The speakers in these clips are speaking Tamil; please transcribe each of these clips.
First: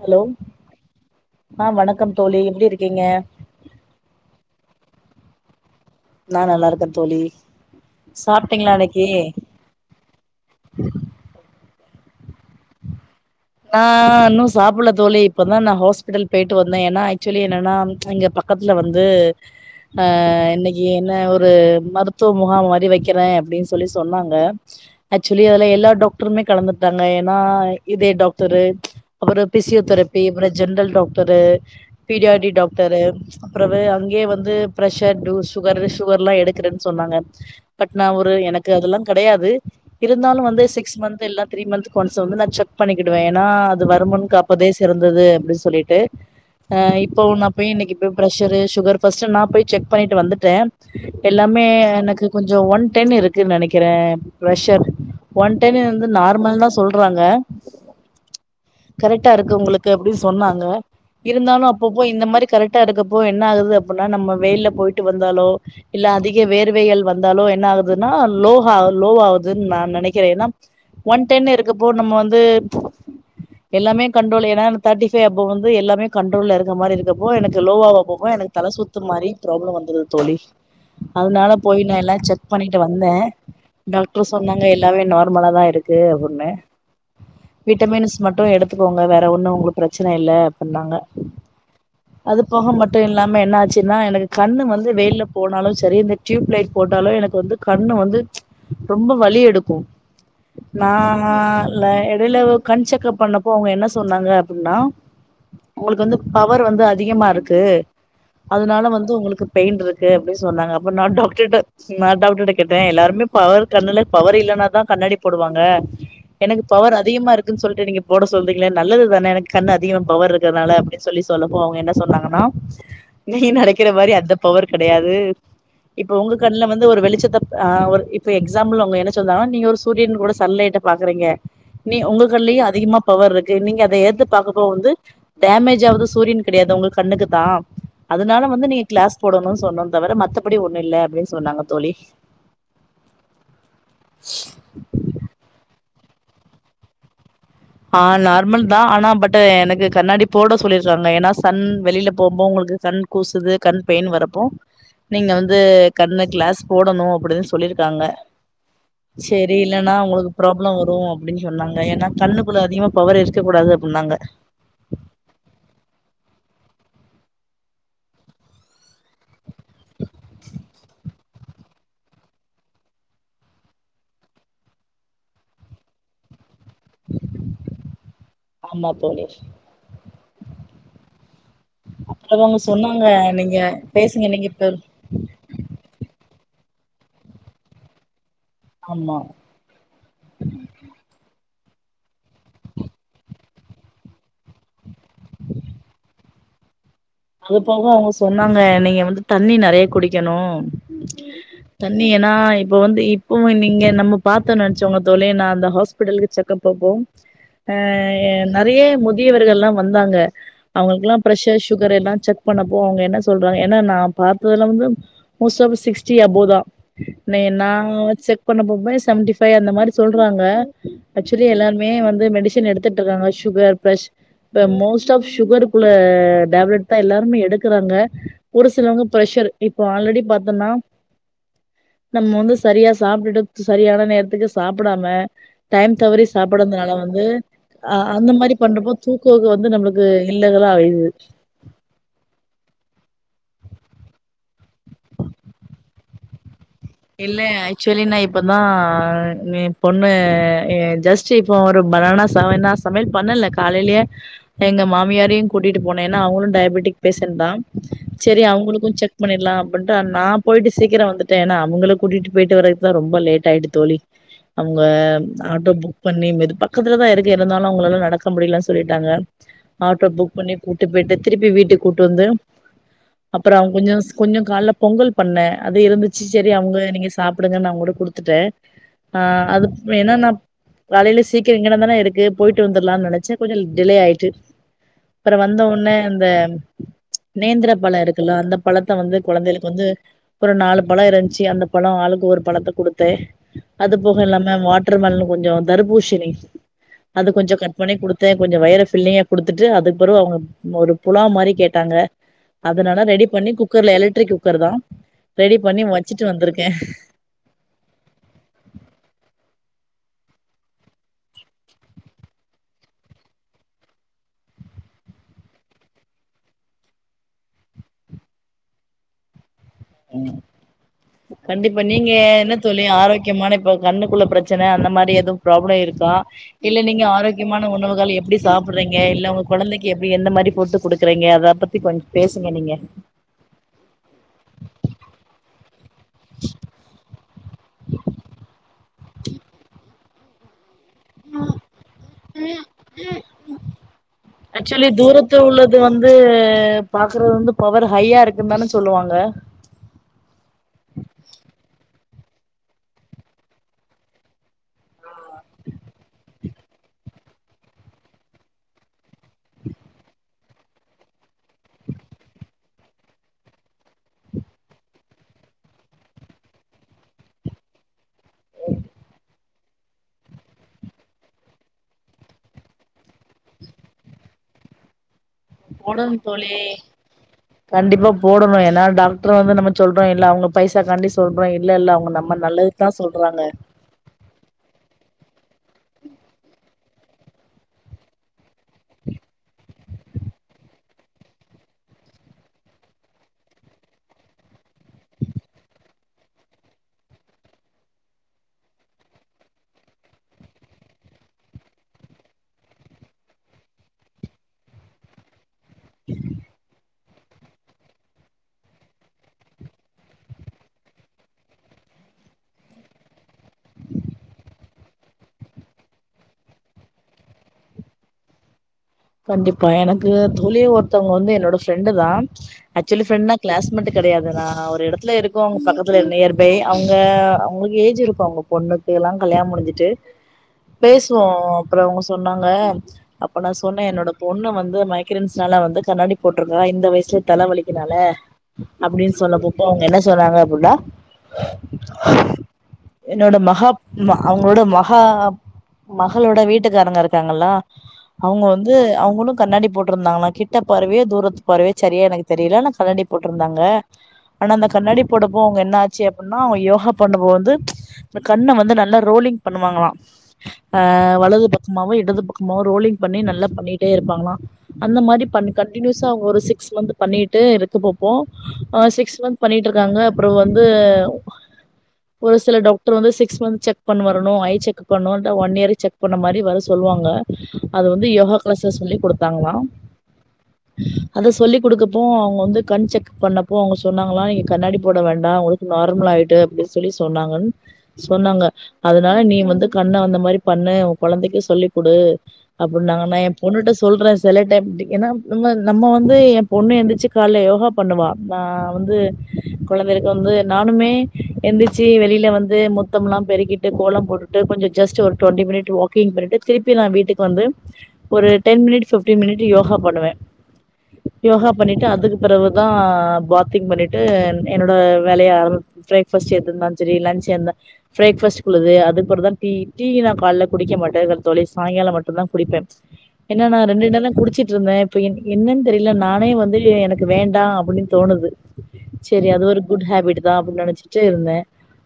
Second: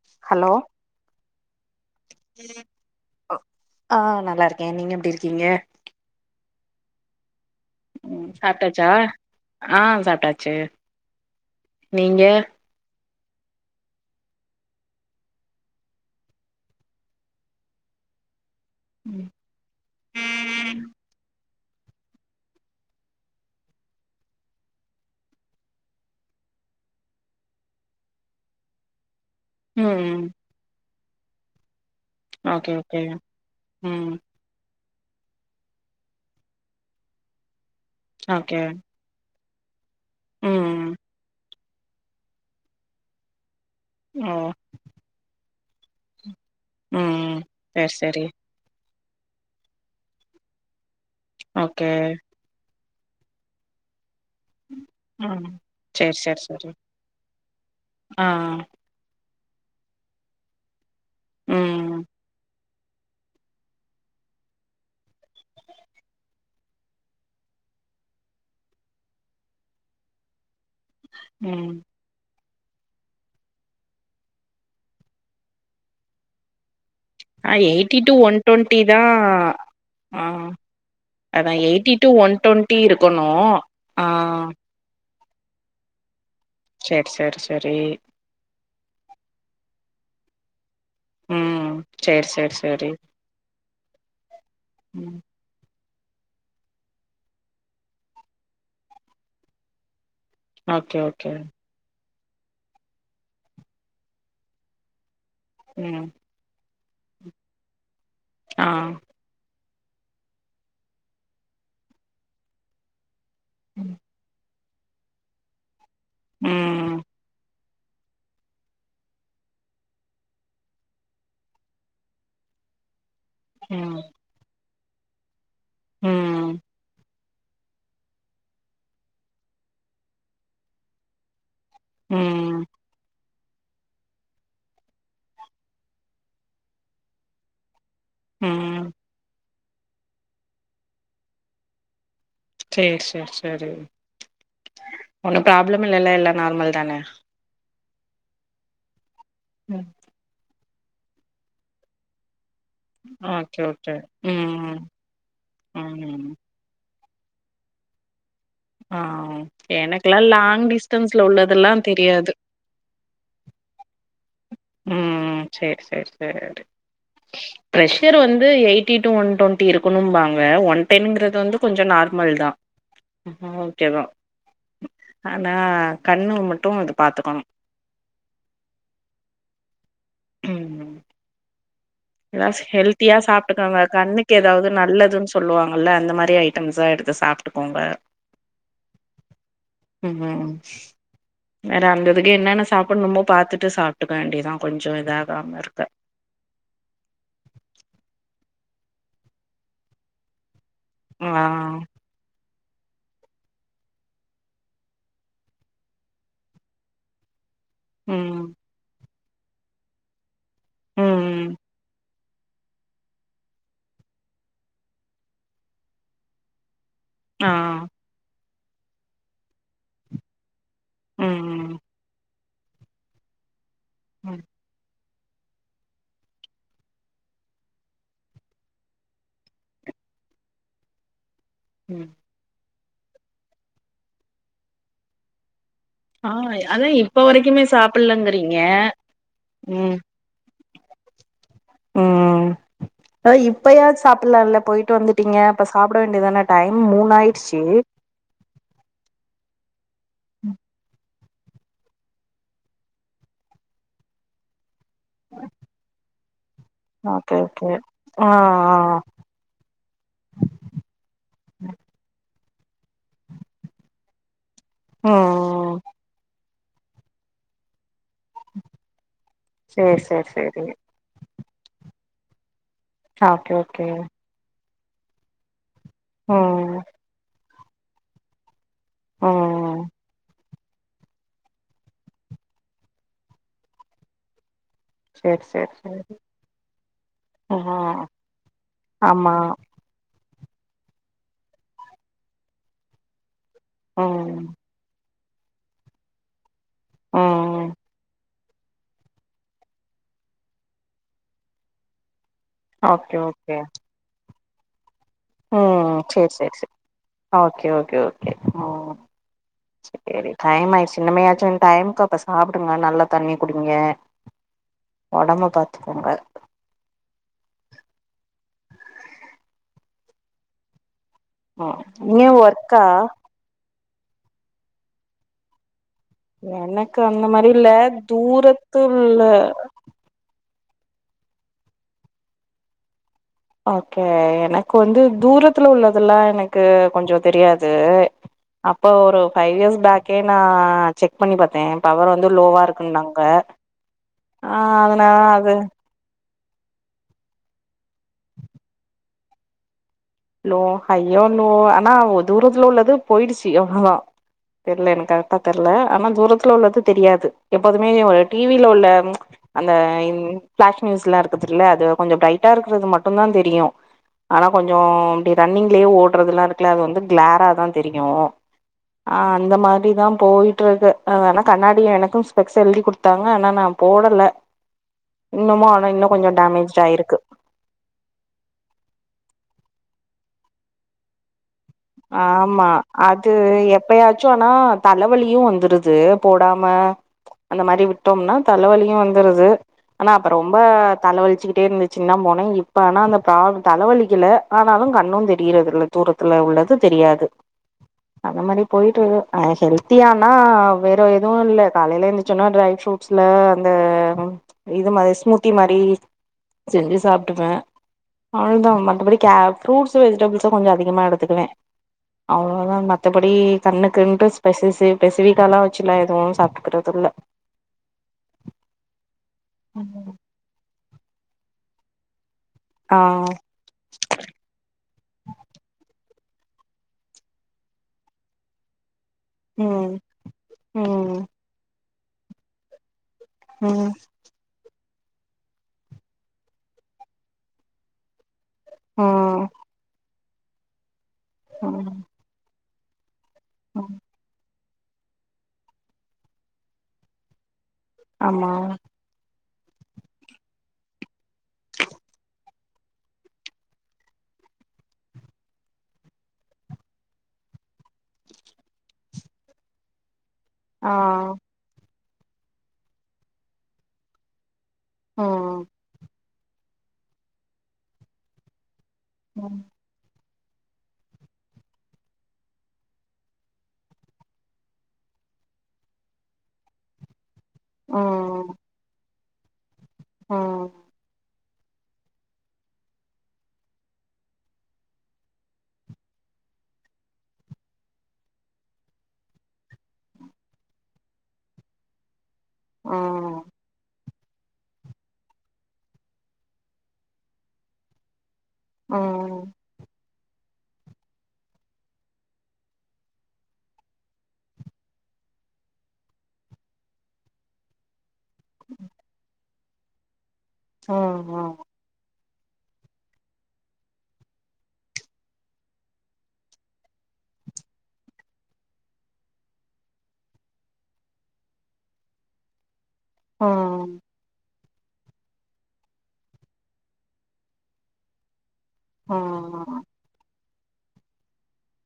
ஹலோ ஆஹ் வணக்கம் தோழி எப்படி இருக்கீங்க ஏன் நீங்க எப்படி இருக்கீங்க நான் நல்லா இருக்கேன் தோழி உம் சாப்ட்டீங்களா சாப்பிட்டாச்சா இன்னைக்கி ஆஹ் சாப்பிட்டாச்சு நீங்க. நான் இன்னும் சாப்பிட தோழி இப்பதான் நான் ஹாஸ்பிட்டல் போயிட்டு வந்தேன் ஏன்னா ஆக்சுவலி என்னன்னா அங்க. பக்கத்துல வந்துஹ இன்னைக்கு என்ன ஒரு. மருத்துவ முகாம் மாிரி வைக்கிறேன் அப்படின்னு சொல்லி சொன்னாங்க ஆக்சுவலி அதுல எல்லா டாக்டருமே கலந்துட்டாங்க ஏன்னா இதே டாக் தர. ஒரு பிசியோதெரபி ம் அப்றம் ஜன்ரல் டாக்டர். ட்டரு பிடி ஆர் டி ஓகே ஓகே டாக்டரு அப்புற ம் அங்கயே வந்து. ப்ரெஷர் டூ சுகர் சுகர் எல்லா எடுக்குறேன்னு சொன்னாங்க. பட்னாவூர் ஓகே எனக்கு அதெல்லா கிடையாது. இருந்தாலும் வந்து ம் சிக்ஸ் மந்த் இல்ல. த்ரீ மந்த்க்கு ஒன்ஸ் வந்து நா செக் பண்ணி க் கிடுவ ஏன்னாது. வருமுன் ஓ காப்பதே சிறந்தது அப்படி சொ. சொல்லிட்டு. ஆஹ் இப்ப ம் உன்னா போய் இன்னைக்கு சேரி இப்ப சேரி ப்ரெஷரு சுகர். ஃபஸ்டு நான் போய் செக் பண்ணிட்டு வந்துட்டேன். எல்லாமே ஓகே எனக்கு கொஞ்சம் ஒன். டென் இருக்குன்னு நினைக்கிறேன். பிரஷர் ம் ஒன்டென் வந்து சேரி நார்மல் தான் சொல்றாங்க. ஆஹ். கரெக்ட்டா இருக்கு உங்களுக்கு அப்படின்னு சொன்னாங்க. இருந்தாலு ம் அப்பப்போ இந்த மாதிரி கரெக்ட். அடுக்கப்போ என்ன ஆகுது அப்படின்னா நம்ம வெயில்ல போயிட்டு வந்தாலோ இல்ல அதிக வேர்வைகள் வந்தாலோ என்ன ஆகுதுன்னா லோ லோ ஆகுதுன்னு நான் நினைக்கிறேன் ஏன்னா. ஒன் டென் ம் இருக்கப்போ நம்ம வந்து. எல்லாமே கண்ட்ரோல் ஏன்னா தேர்ட்டிபைவ் அபவ் வந்து எல்லாமே கண்ட்ரோல் இருக்க மாதிரி இருக்கு. ஆ எனக்கு எயிட்டி லோவாக டு போகு ஒன் எனக்கு தல டுவெண்ட்டி தா சுத்து மாரி ப்ரோப்ளம் வந்தது ஆ தோழி அதனால அதா போய் எயிட்டி நா டு எல்லா ஒன் செக் டுவெண்ட்டி பண்ணிட்டு வந்தேன் இருக்கணு ஆ டாக்டர் சொன்னாங்க எல்லாமே நார்மல் மல தான் இருக்கு அப்படின்னே. சரி சரிரி. விட்டமின்ஸ் மட்டு எடுத்துக்கோங்க வேற ஒண்ணு உங்களுக்கு பிரச்ச. பிரச்சனை இல்லை. பண்ணாங்க ம் சேரி அது சேரி போக சேரி மட்டு இல்லாம என்ன ஆச்சுன்னா எனக்கு கண்ணு வந்து ம் வெயில்ல போனாலு சரி இந்த டியூப்லைட் போட்டாலும் எனக்கு வந்து கண்ணு வந்து ரொம்ப வலி எடுக்கும். நா ஓகே ஓகே லா ல [unintelligible] கண் செக்ப் பண்ணப்போ அவங்க என்ன சொன்னாங்க அப்படின்னா. உங்களுக்கு ம் வந்து பவர் வந்து அ திகமா இருக்கு ஆ அதுனால வந்து உங்களுக்கு பெயின்ருக்கு அப்டி சொன்னாங்க அப்ப நா டாக்டர்ட நா டாக்டர்ட கேட்டே எல்லாருமே பவர் கண்ணுல பவர் இல்லனா தா கண்ணாடி போடுவாங்க உம் கமாருக்குனு சொல்லிட்டு நீங்க போட சொல்றீங்களே நல்லது தானே எனக்கு கண்ணு அதிக பவர் இருக்கிறனால அப்டினு சொல்லி சொல்லப்போ அவுங்க என்ன சொன்னாங்கன்னா நீ நெனக்கிற மாரி அந்த பவர் கெடையாது இப்ப உங்க ம் கண்ணுல வந்து ஒரு வெளிச்சத்த ஆஹ் ஒரு இப்ப எக்ஸாம்பிள் அவுங்க என்ன சொன்னா நீங்க ஒரு சூரியன் கூட சலன்லேட்ட பாக்குறீங்க நீ உங்க ம் கல்லயோ அதிகமா பவர் இருக் கு நீங்க அத ஏத்து பாக்கப்போ வந்து டேமேஜ் ஆவுது சூரியன் கெடையாது உங்க கண்ணுக்கு தா அதுனால வந்து நீங்க ம் கிளாஸ் போடணு சொன்னோ தவர மத்தபடி ஒண்ணு இல்ல அப்டினு சொன்னாங்க தோழி செரி செரி செரி ஒண்ணு ப்ராப்ளம் இல்லல எல்லா நார்மல் தான ஆஹ் நார்மல் தா ஆனா பட் டு எனக்கு ம் கண்ணாடி போட சொல்லி டுறாங்க ஏனா சன் வெளியில போ போ உங்களுக்கு கு கண் கூசுது ஓகே கண் ஓகே பெயின் வரப்போ ம் நீங்க வந்து கண்ணு ம் கிளாஸ் போடணு அப்டினு சொல்லிருக்காங்க ஆஹ் சேரி இல்லன்னா எனக்குல்லா உங்களுக்கு லாங் ப்ராப்ளம் வரு டிஸ்டன்ஸ்ல அப்டின்னு உள்ளதெல்லா சொன்னாங்க ஏன்னா தெரியாது கண்ணுக்குள்ள அதிகமா பவர் இருக்க கூடாது அப்டினாங்க உம் உம் செரி செரி செரி ப்ரெஷர் வந்து eighty to one twenty இருக்கணுபாங்க ஒன் டென்ங்கிற து வந்து கொஞ்சோ நார்மல் தா ஆ ஓகேவ ஆனா கண்ணு மட் டு இது பாத்துக்கணு ஆமா தோழி உம் அப்றோ அவங்க ப்ளஸ் சொன்னாங்க ஹெல்த்தியா நீங்க சாப்டுக்கோங்க பேசுங்க கண்ணுக்கு நீங்க ஏதாவது இப்ப நல்லதுனு சொல்லுவாங்கல அந்த மாரி ஐட்டம் ஸா எடுத்து சாப்டுக்கோங்க ஆமா உம் வேற அந்ததுக்கு என்னென்ன சாப்னுமோ பாத்துட்டு சாப்ட்டுக்க வேண்டியதா கொஞ்சோ இதாகாம இருக்க அது போக அவங்க சொன்னாங்க நீங்க வந்து தண்ணி நெறைய குடிக்கணு ஆ தண்ணி ஏனா இப்ப வந்து இப்பவும்ல நீங்க நம்ம பா்த்தோ நினைச்சோங்க தோழி நா அந்த ஹாஸ்பிட்டல்க்கு செக்கப் போப்போ. ஹ ம் நெறிய மு பெரியவர்கள்ல்லா வந்தாங்க அவுங்களுக்கெல்லா ம் ப்ரஷர் சு லா செக் பண்ணப்போ அவுங்க என்ன சொல்றாங்க ஏனா நா பாத்ததுலந்து மோஸ்டா சிக்ஸ்டீ அபோதா ந ஆ என்னா செக் பண்ண போம்ப செவன்டிஃபைவ் அந்தமாரி சொல்றாங்க. ஆச்சுவலி ம் ம் எல்லாருமே வந்து மெடிஸ் சன் எடுத்துட்ருக்காங்க. சுகர் பளஷ் ம் த மோஸ்ட் த சுகர்க்குள்ள டேப்லட்தா எல்லார்மே எடுக்கறாங்க. ஒரு சிலவங்க ப்ரெஷர் இப்ப ஆல்ரெடி பாத்தோனா. ம் நம்ம வந்து சரியா சாப்ட்டுட்டு சரியான நேரத்துக்கு சாப்படாம டைம் தவறி ஆ அதா சாப்பட்றதுனால இப்ப வந்து வரைக்குமே அந்த மாரி சாப்டலங்கிறீங்க பண்றப்போ தூக்கோ வந்து நம்ளுக்கு இல்ல. என்னடா இது உம் இப்பயாது சாப்பட்லால்ல போய்ட்டு வந்துட்டீங்க. அப்ப சாப்ட வேண்டிதான இல்ல ஆக்சுவலி நா இப்பதா நீ பொண்ணு அ ஜஸ்ட் சே இப்போ ஒரு பனானா சா நா சமயல் பண்ணல காலேலயே எங்க மாமியாரயு கூட்டிட்டு போனே. ஆன அவுங்ளு டய பட்டிக் ஓகே பேசன்தா ஓகே ஆ செரி ஆ அவுங்களுக்கு செக் பண்ணிட்லா அப்பின்டு நா போயிட்டு சீக்கிரோ வந்துட்ட ஏனா கூட்டீட்டு போய்ட்டு வரக்குதா ரொம்ப லேட் ஆயிட்டு தோழி. அவுங்க ம் ஆட்டோ ம் புக் பண்ணி மெது ப பக்கத்துலதா இருக்கு இருந்தாலு அவுங்களால நடக் க முடிலனு சொல்லிட்டாங்க. சேரி ஆட்டோ சேரி புக் பண்ணி சேரி கூட்டு போய்டு திருப்பி வீட்டுக் கூட்டு வந்து ஓகே அப்பறோ அவ ஓகே கொஞ்சோ கொஞ்சோ கால்ல பொங்கல் பண்ண அது இருந்துச்சு. செரி ம் அவுங்க நீங்க சாப் படமே நாகூட குடுத்துட்ட. ஆஹ் அது ம் என்னனா காலைல சீக்கிர இங்கன்ன தானே இருக்கு போயிட்டு வந்துடலானு நெனச்ச கொஞ்ச டிலே ஆயிட்டு அப்பற சேரி சேரி வந்தவொனே சேரி இந்த நேந்தர பழ ம் இருக்குல அந்த பழத்த வந்து ஆமா கொழந்தைகளுக்கு வந்து ஒரு நாலு பழ இரு ச்சி அந்த பழ ஆளுக்கு ஒரு பழத்த குடுத்து அது போக ம் இல்லாம வாட்டர் மெல கொஞ்ச தர்பூஷணி அது கொஞ்ச ம் கட் பண்ணி கொடு கொஞ்ச வயிர பில்லிங்கா குடுத்துட்டு அதுக்கு பொறவு அவங்க ஒரு புலாவ் மாரி கேட்டாங்க அதனால ஓகே ரெடி பண்ணி ஓகே குக்கர்ல எலக்ட்ரிக் க்கர்தா ரெடி பண்ணி வச் செரி செரி செரி ஓகே ஓகே ஓகே ஹ் சரி டைம் ஆயிர்ச்சி இன்னமயாச்சு டைமுக்கு அப்ப சாப்பிடுங்க நல்லா தண்ணி குடிங்க ஒடம்ப பாத்துக்கோங்க உஹம் ம் கண்டிப்பா நீங்க ஏ என்ன ஒர்க்கா தோழி ஆரோக்கியமான இப்ப கண்ணுக்குள்ள பிரச்சன அந்த மாரி எதுவு ப்ராப்ளம் இரு கா இல்ல எனக்கு நீங்க அந்த மாரி இல்ல ஆரோக்கியமான உணவுகள் எப்டி சாப்பிடுறீங்க தூரத்துல இல்ல உங்க குழந்தைக்கு எப்டி எந்த மாரி போட்டு குடுக்குறீங்க அத பத்தி கொஞ்ச பேசுங்க நீங்க ஓகே எனக்கு வந்து தூரத்துல உள்ளதெல்லா எனக்கு கொஞ்ச தெரியாது அப்போ ஒரு ஃபைவ் இயர்ஸ் பேக் க்கேன செக் பண்ணி பாத்தே பவர் வந்து லோவா இருக்குன்னாங்க ஆ ஆக்சுவலி அதனா தூரத்து அது உள்ளது வந்து பாக்குறது வந்து பவர் ஹையா இருக்குந்தான சொல்லுவாங்க லோ ஹையோ லோ ஆனா ஒ தூரத்துல உள்ளது போயிடுச்சு அவ்ளோதா தெரில எனக்கு தெர்ல ஆனா தூரத் தூரத்ல உள்ளது தெரியாது எப்போதுமே ஒரு டிவில உள்ள அந்த ன் ஃபளாஸ் நியூஷ்லா இருக்குதுல அது கொஞ்ச பிரைட்டா இருக்கிறது மட்டு தா தெரியு ஆனா கொஞ்சோ அப்டி ரன்னிங்லயே ஓடுறதுலா இருக்குல அது வந்து கிளாரா தா தெரியு ஆஹ் அந்த மாரி தா போயிட்டு இருக்கு ஆனா கண்ணாடி எனக்கு ஸ்பெக்ஸ் எழுதி குடுத்தாங்க ஆனா நா போடல இன்னமு ஆனா இன்னு போடணு கொஞ்சோ தோழி டேமேஜ்ட் ஆயிருக்கு கண்டிப்பா போடணு ஏன்னா டாக்டர் வந்து நம்ம சொல்றோ இல்ல அவங்க பைசா காண்டி சொல்றோ இல்ல இல்ல அவங்க நம்ம ஆமா நல்லதுக்கு தா அது சொல்றாங்க எப்பயாச்சு ஆனா தலவலி இப்பயு வந்துருது போடாம அந்த மாரி விட்டோம்னா தலவலியு வந்துருது ஆனா அப்ப ரொம்ப தலவலிச்சிக்கிட்டே இருந்சுனா போனே இப்ப ஆனா அந்த தலைவலிக்கல ஆனாலு கண்ணு தெரியறது இல்ல தூரத்துல உள்ளது தெரியாது அந்தமாரி போயிட்டுஇரு ஆ ஹெல்தியானா வேற எதுவு இல்ல காலைல எந்திச்சோன ட்ரை ஃபுரூட் ல அந்த இது மாரி ஷ்மூத்தி தி மாறி சென்ஜி சாப் அவளதான் மற்றபடி புருட்ஸ் வெஜிடபிள்ஸ கொஞ்ச அதிகமா எடுத்துக்குவேன் அவ்ளோதான் மத்தபடி தன்னுக்கு என்று ஸ்பெ பெசிவிகலாம் வச்சுலாம் எதுவும் சாப்பிட்டுக்கறது இல்ல கண்டிப்பா எனக்கு தோழி ஒரு இவங்க வந்து என்னோட ஃபிரெண்டு தான் ஆ ஆக்சுவலி ஃபிரெண்டு தான் கிளாஸ்மேட் கிடையாது ஒரு இடத்து இருக்கோ அவங்க பக்கத்துல நியர் அவங்க அவங்களுக்கு ஏஜ் இருக்கும் அவங்க பொண்ணுக்கு எல்லாம் கல்யாணம் முடிஞ்சுட்டு ம் ம் பேசுவோம் அப்புறம் அவங்க சொன்னாங்க அ சொன்ன ம் என்னோட பொண்ணு வந்து மை வன்னால வந்து கண்ணாடி போட்டிருக்கான் இந்த வயசுல தலை வலிக்குனால அப்படின்னு சொல்ல போப்போ அவங்க என்ன சொன்னாங்க அப்டின்னா உஹம் என்னோட மகா அவங்களோட மக ஹ மகளோட வீட்டுக்காரங்க இருக்காங்களா அவங்க ஆமா வந்து அவங்களும் கண்ணாடி போட்டிருந்தாங்களா கிட்ட பார்வையோ தூரத்து பார்வ சரியா எனக்கு தெரியல ஆனா கண்ணாடி போட்டிருந்தாங்க ஆனா அந்த கண்ணாடி போடப்போ அவங்க என்ன ஆச்சு அப்படின்னா அவங்க யோகா பண்ணபோ வந்து இந்த கண்ணை வந்து நல்லா ரோலிங் பண்ணுவாங்களாம் ஆ ஆஹ் வலது பக்கமாவும் து பக்கமோ ரோலி் பண்ணி நல்லா பண்ணிட்டே இருப்பாங்களாம் அந்த மாதிரி பண்ண ம் கண்டினியூஸா அவங்க ஒரு சிக்ஸ் வந்து பண்ணிட்டு இத்து போப்போம் ஆ சிக்ஸ் மந்த் ம் பண்ணிட்டு இருக்காங்க அப்புறம் வந்து ஒரு சில டாக்டர் வந்து சிக்ஸ் மந்த் செக் பண்ண வரணும் ஐ செக் பண்ணும் ஒன் இயர் செக் பண்ண மாதிரி வர சொல்லுவாங்க அது ம் வந்து யோகா ம் கிளாஸ்ல சொல்லி கொடுத்து ாங்களா ம் அத சொல்லி கொடுக்கப்போ அவங்க வந்து கண் செக்ப் பண்ணப்போ அவங்க சொன்னாங்களாம் நீங்க கண்ணாடி போட வேண்டாம் அவங்களுக்கு நார்மல் ஆயிட்டு அப்படின்னு சொல்லி சொன்னாங்கன்னு சொன்னாங்க அதனால நீ வந்து கண்ணை அந்த மாதிரி பண்ணு உங்க குழந்தைக்கு சொல்லி் கொடு அப்படி நாங்க ந என் ம் பொண்ணுட்டு சொல்றேன் சில டைம்டி ஏன்னா நம்ம நம்ம வந்து என் பொண்ணு எழுந்திரச்சி காலையில் யோகா பண்ணுவா ந வந்து ம் குழந்தை இருக்கு வந்து நானுமே எந்திர்ச்சி வெளில வந்து முத்தம்லாம் பெருக்கிட்டு கோலம் போட்டுட்டு கொஞ்சொ ஜஸ்டு ஒரு ட்வொன்டி மினிட்டு வாக்கிங் பண்ணிட்டு திருப்பி நா வீட்டுக் வந்து ஒரு ten minute fifteen minute yoga பண்ணுவ யோஹா பண்ணிட்டு அதுக் பிறவு தா பாத்திங் பண்ணிட்டு என்னோட வேலைய அம் ஃபிரேக்ஃபாஸ்ட் எதிந்தாஞ் செரி லன்ச்சு என்ன ஃபிரேக்பாஸ்ட் குல்லது அதுக்பிற தா டீ டீ நா கால்ல குடிக்க மாட்ட தோழி சாய்ங்காலோ மட் டுந்தா குடிப்ப என்னா நா ரெண்டு ம் [unintelligible] குடிச்சு ட்ருந்த இப்ப என் என்னன் தெரில நானே வந்து எனக்கு வேண்டா அப்புடின் தோணுது ச்செரி அது ஒரு ம் குட் ஹேபிடு தா அப்டினு நெனச்சிட்டு இருந்த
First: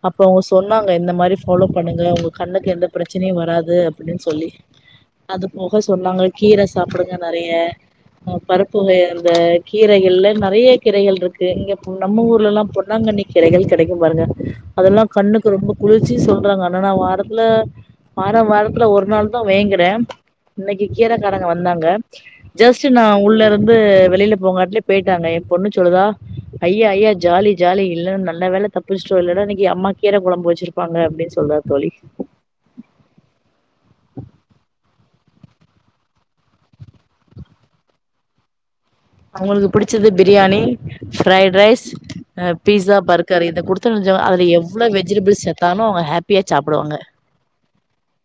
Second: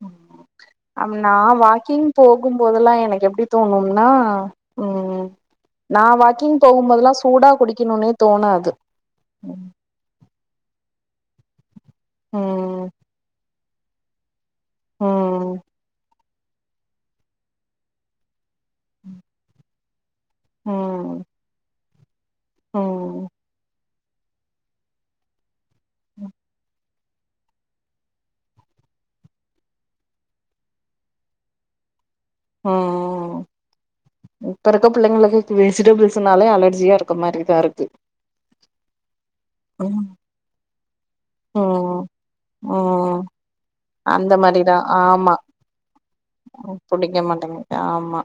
அப்றோ சொன்னாங்க இந்த அம் நா மாரி ஃபாலோ பண்ணுங்க வாக்கிங் உங்க கண்ணுக்கு எந்த போகும்போதெல்லா எனக்கு ப்ரெச்சனையு எப்டி வராது தோணும்னா அப்டின்னு சொல்லி ம் அது போக நா சொன்னாங்க வாக்கிங் கீர போகும்போதெல்லா சாப்புடுங்க நறைய சூடா குடிக்கணுனே தோணாது பருப்பு வகை அந்த கீரைகள்ல நறைய கீரைகள்ருக்கு இங்க பு நம்ம ஊர்லல்லா ம் பொன்னாங்கண்ணி கீரைகள் கெடைக்கு பாருங்க அதெல்லா ம் கண்ணுக்கு ரொம்போ குளிர்ச்சி சொ றாங்க ஆனா நா வாரத்துல வார வார் த்ல ஒரு நாள் தா வேங்குற இன்னைக்கு ம் கீரக்காரங்க வந்தாங்க ஜஸ்டு நா ம் உள்ளருந்து வெளில போங்காட்லிய பேய்ட்டாங்க பொண்ணு ச்சொல்லுதா ஐய ஐயா ஜாலி ஜாலி இல்லன் நல்ல வேல தப்பிச்ட்டோ இல்லனா இன்னைக்கி அம்மா கீர கொழம்பு வெச்சிருப்பாங்க அப்டின் சொல்றா தோழி ம் இப்ப இருக்க புள்ளைங்களுக்கு வெஜிடபிள்ஸுனாலே அலர்ஜியா இருக்க மாரிதா இருக்கு அவுங்களுக்கு புடிச்சது ம் பிரியாணி ஃப்ரைட் ரைஸ் ம் அ பீஸா ம் பர்கர் இத குடுத்தோன்னு வச்சுக்கோங்க அந்த அதுல மாரிதா எவ்ளோ ஆமா வெஜிடபிள்ஸ் செத்தாலு அவுங்க ஹேப் புடிக்க மாட்டிங்கு ஆமா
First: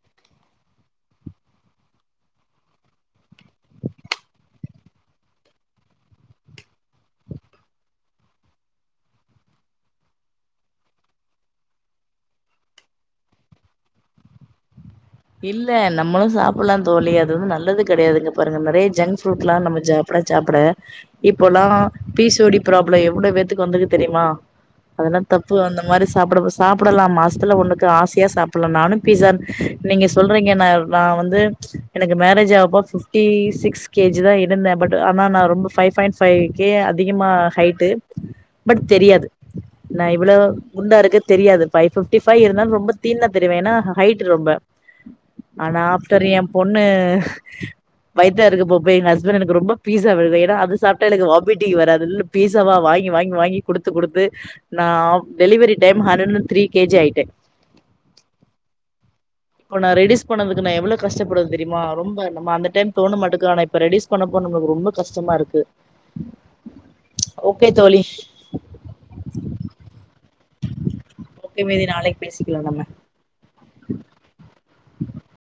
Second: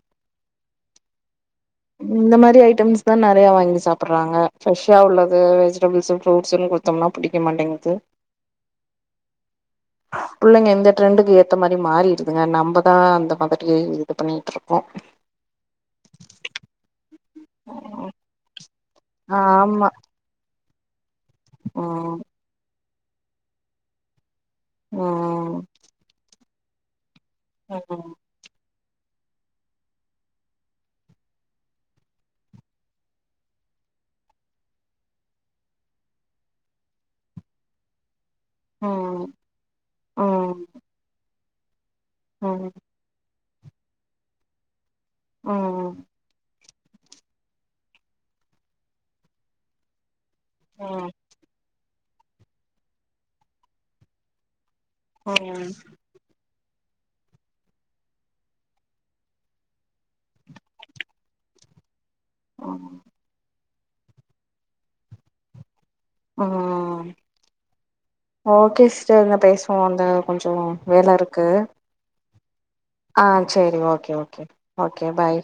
இந்த மாரி ஐடம்ஸ் தா நறைய வாங்கி சாப்புட்றாங்க ஃப்ரெஷா உள்ளது வெஜிடபிள்ஸு ஃப்ரூட்ஸுன் குத்தம்னா புடிக்க மாட்டேங்குது புள்ளைங்க இந்த டரெண்டுக்கு ஏத்த மாரி மாறிடுதுங்க நம்ப தா அந்த பக்கத்துலயே இது பண்ணிட்ருக்கோ இல்ல நம்மளு சாப்புட்லாந் தோழி அத் து வந்து நல்லது கெடையாதுங்க பாருங்க நறைய ஜங்க் ஃப்ருட்லா நம்ம ஆமா சாப்ட சாப்ட இப்போல்லா ம் பீசோடி பிராப் உள்ளே எவ்ளோ பேத்துக் வந்துக்கு தெரிமா அதல்லா தப்பு ம் அந்த மாரி சாப்படபஸ் சாப்புடலா மாஸ் துல உண்ணுக்கு ம் ஆசியா சாப்புல்லெ நானு பீசன் நீங்க சொல்றீங்க நா நா வந்து எனக்கு மேரேஜ் அ ப்போ ஃபிப்டீ சிக்ஸ் கேஜி தா இருந்தே பட் அனா நான் ரொம்போ ஃபைவ் ஃபாயிண் ஃபைவ்கே அதிகமா ஹைட்டு பட் தெரியாது ம் நா இவ்ளோ ம் குண்டாருக்கத் தெரியாது ஃபை ஃபைிப்டி ஃபை ம் இருந்தாலு ரொம்போ தீன்னத் தெரிவேனா ஹைட் ரொம்ப அனா ம் ஆப்டெரியம் பொண்ண வயிட்டாருக்கு பொம் பே எ ஹஸ்பண்னக்கு ரொம்போ பீஸ்ஸா வர்வே தா அது ம் சாப்ட்டா எனக்கு வாமிட் ட்டி வராதுன் பீஸ்ஸாவா வாங்கி வாங்கி வாங்கி குடுத்து குடுத்து நா அவ் ம் delivery time hundred three KG ஆயிட்டே இப்போ நா ரெடிஸ் பண்ணதுக்கு நா எவ்ளோ கஷ்டப்படும் தெரிமா ரொம்ப இப்ப நம்ம அந்த டைம் தோண மட்டுக்கு ஆனா இப்ப ரெடீஸ் பண்ண போன நமுக் ரொம்போ கஷ்டமாருக்கு ஆம் தோழி ஓகே சிஸ்டர் நா பேஸ்வோ அந்த கொஞ்சோ வேலெருக்கு பேசி ஆ செரி ஓகே ஓகே ஓகே பாய்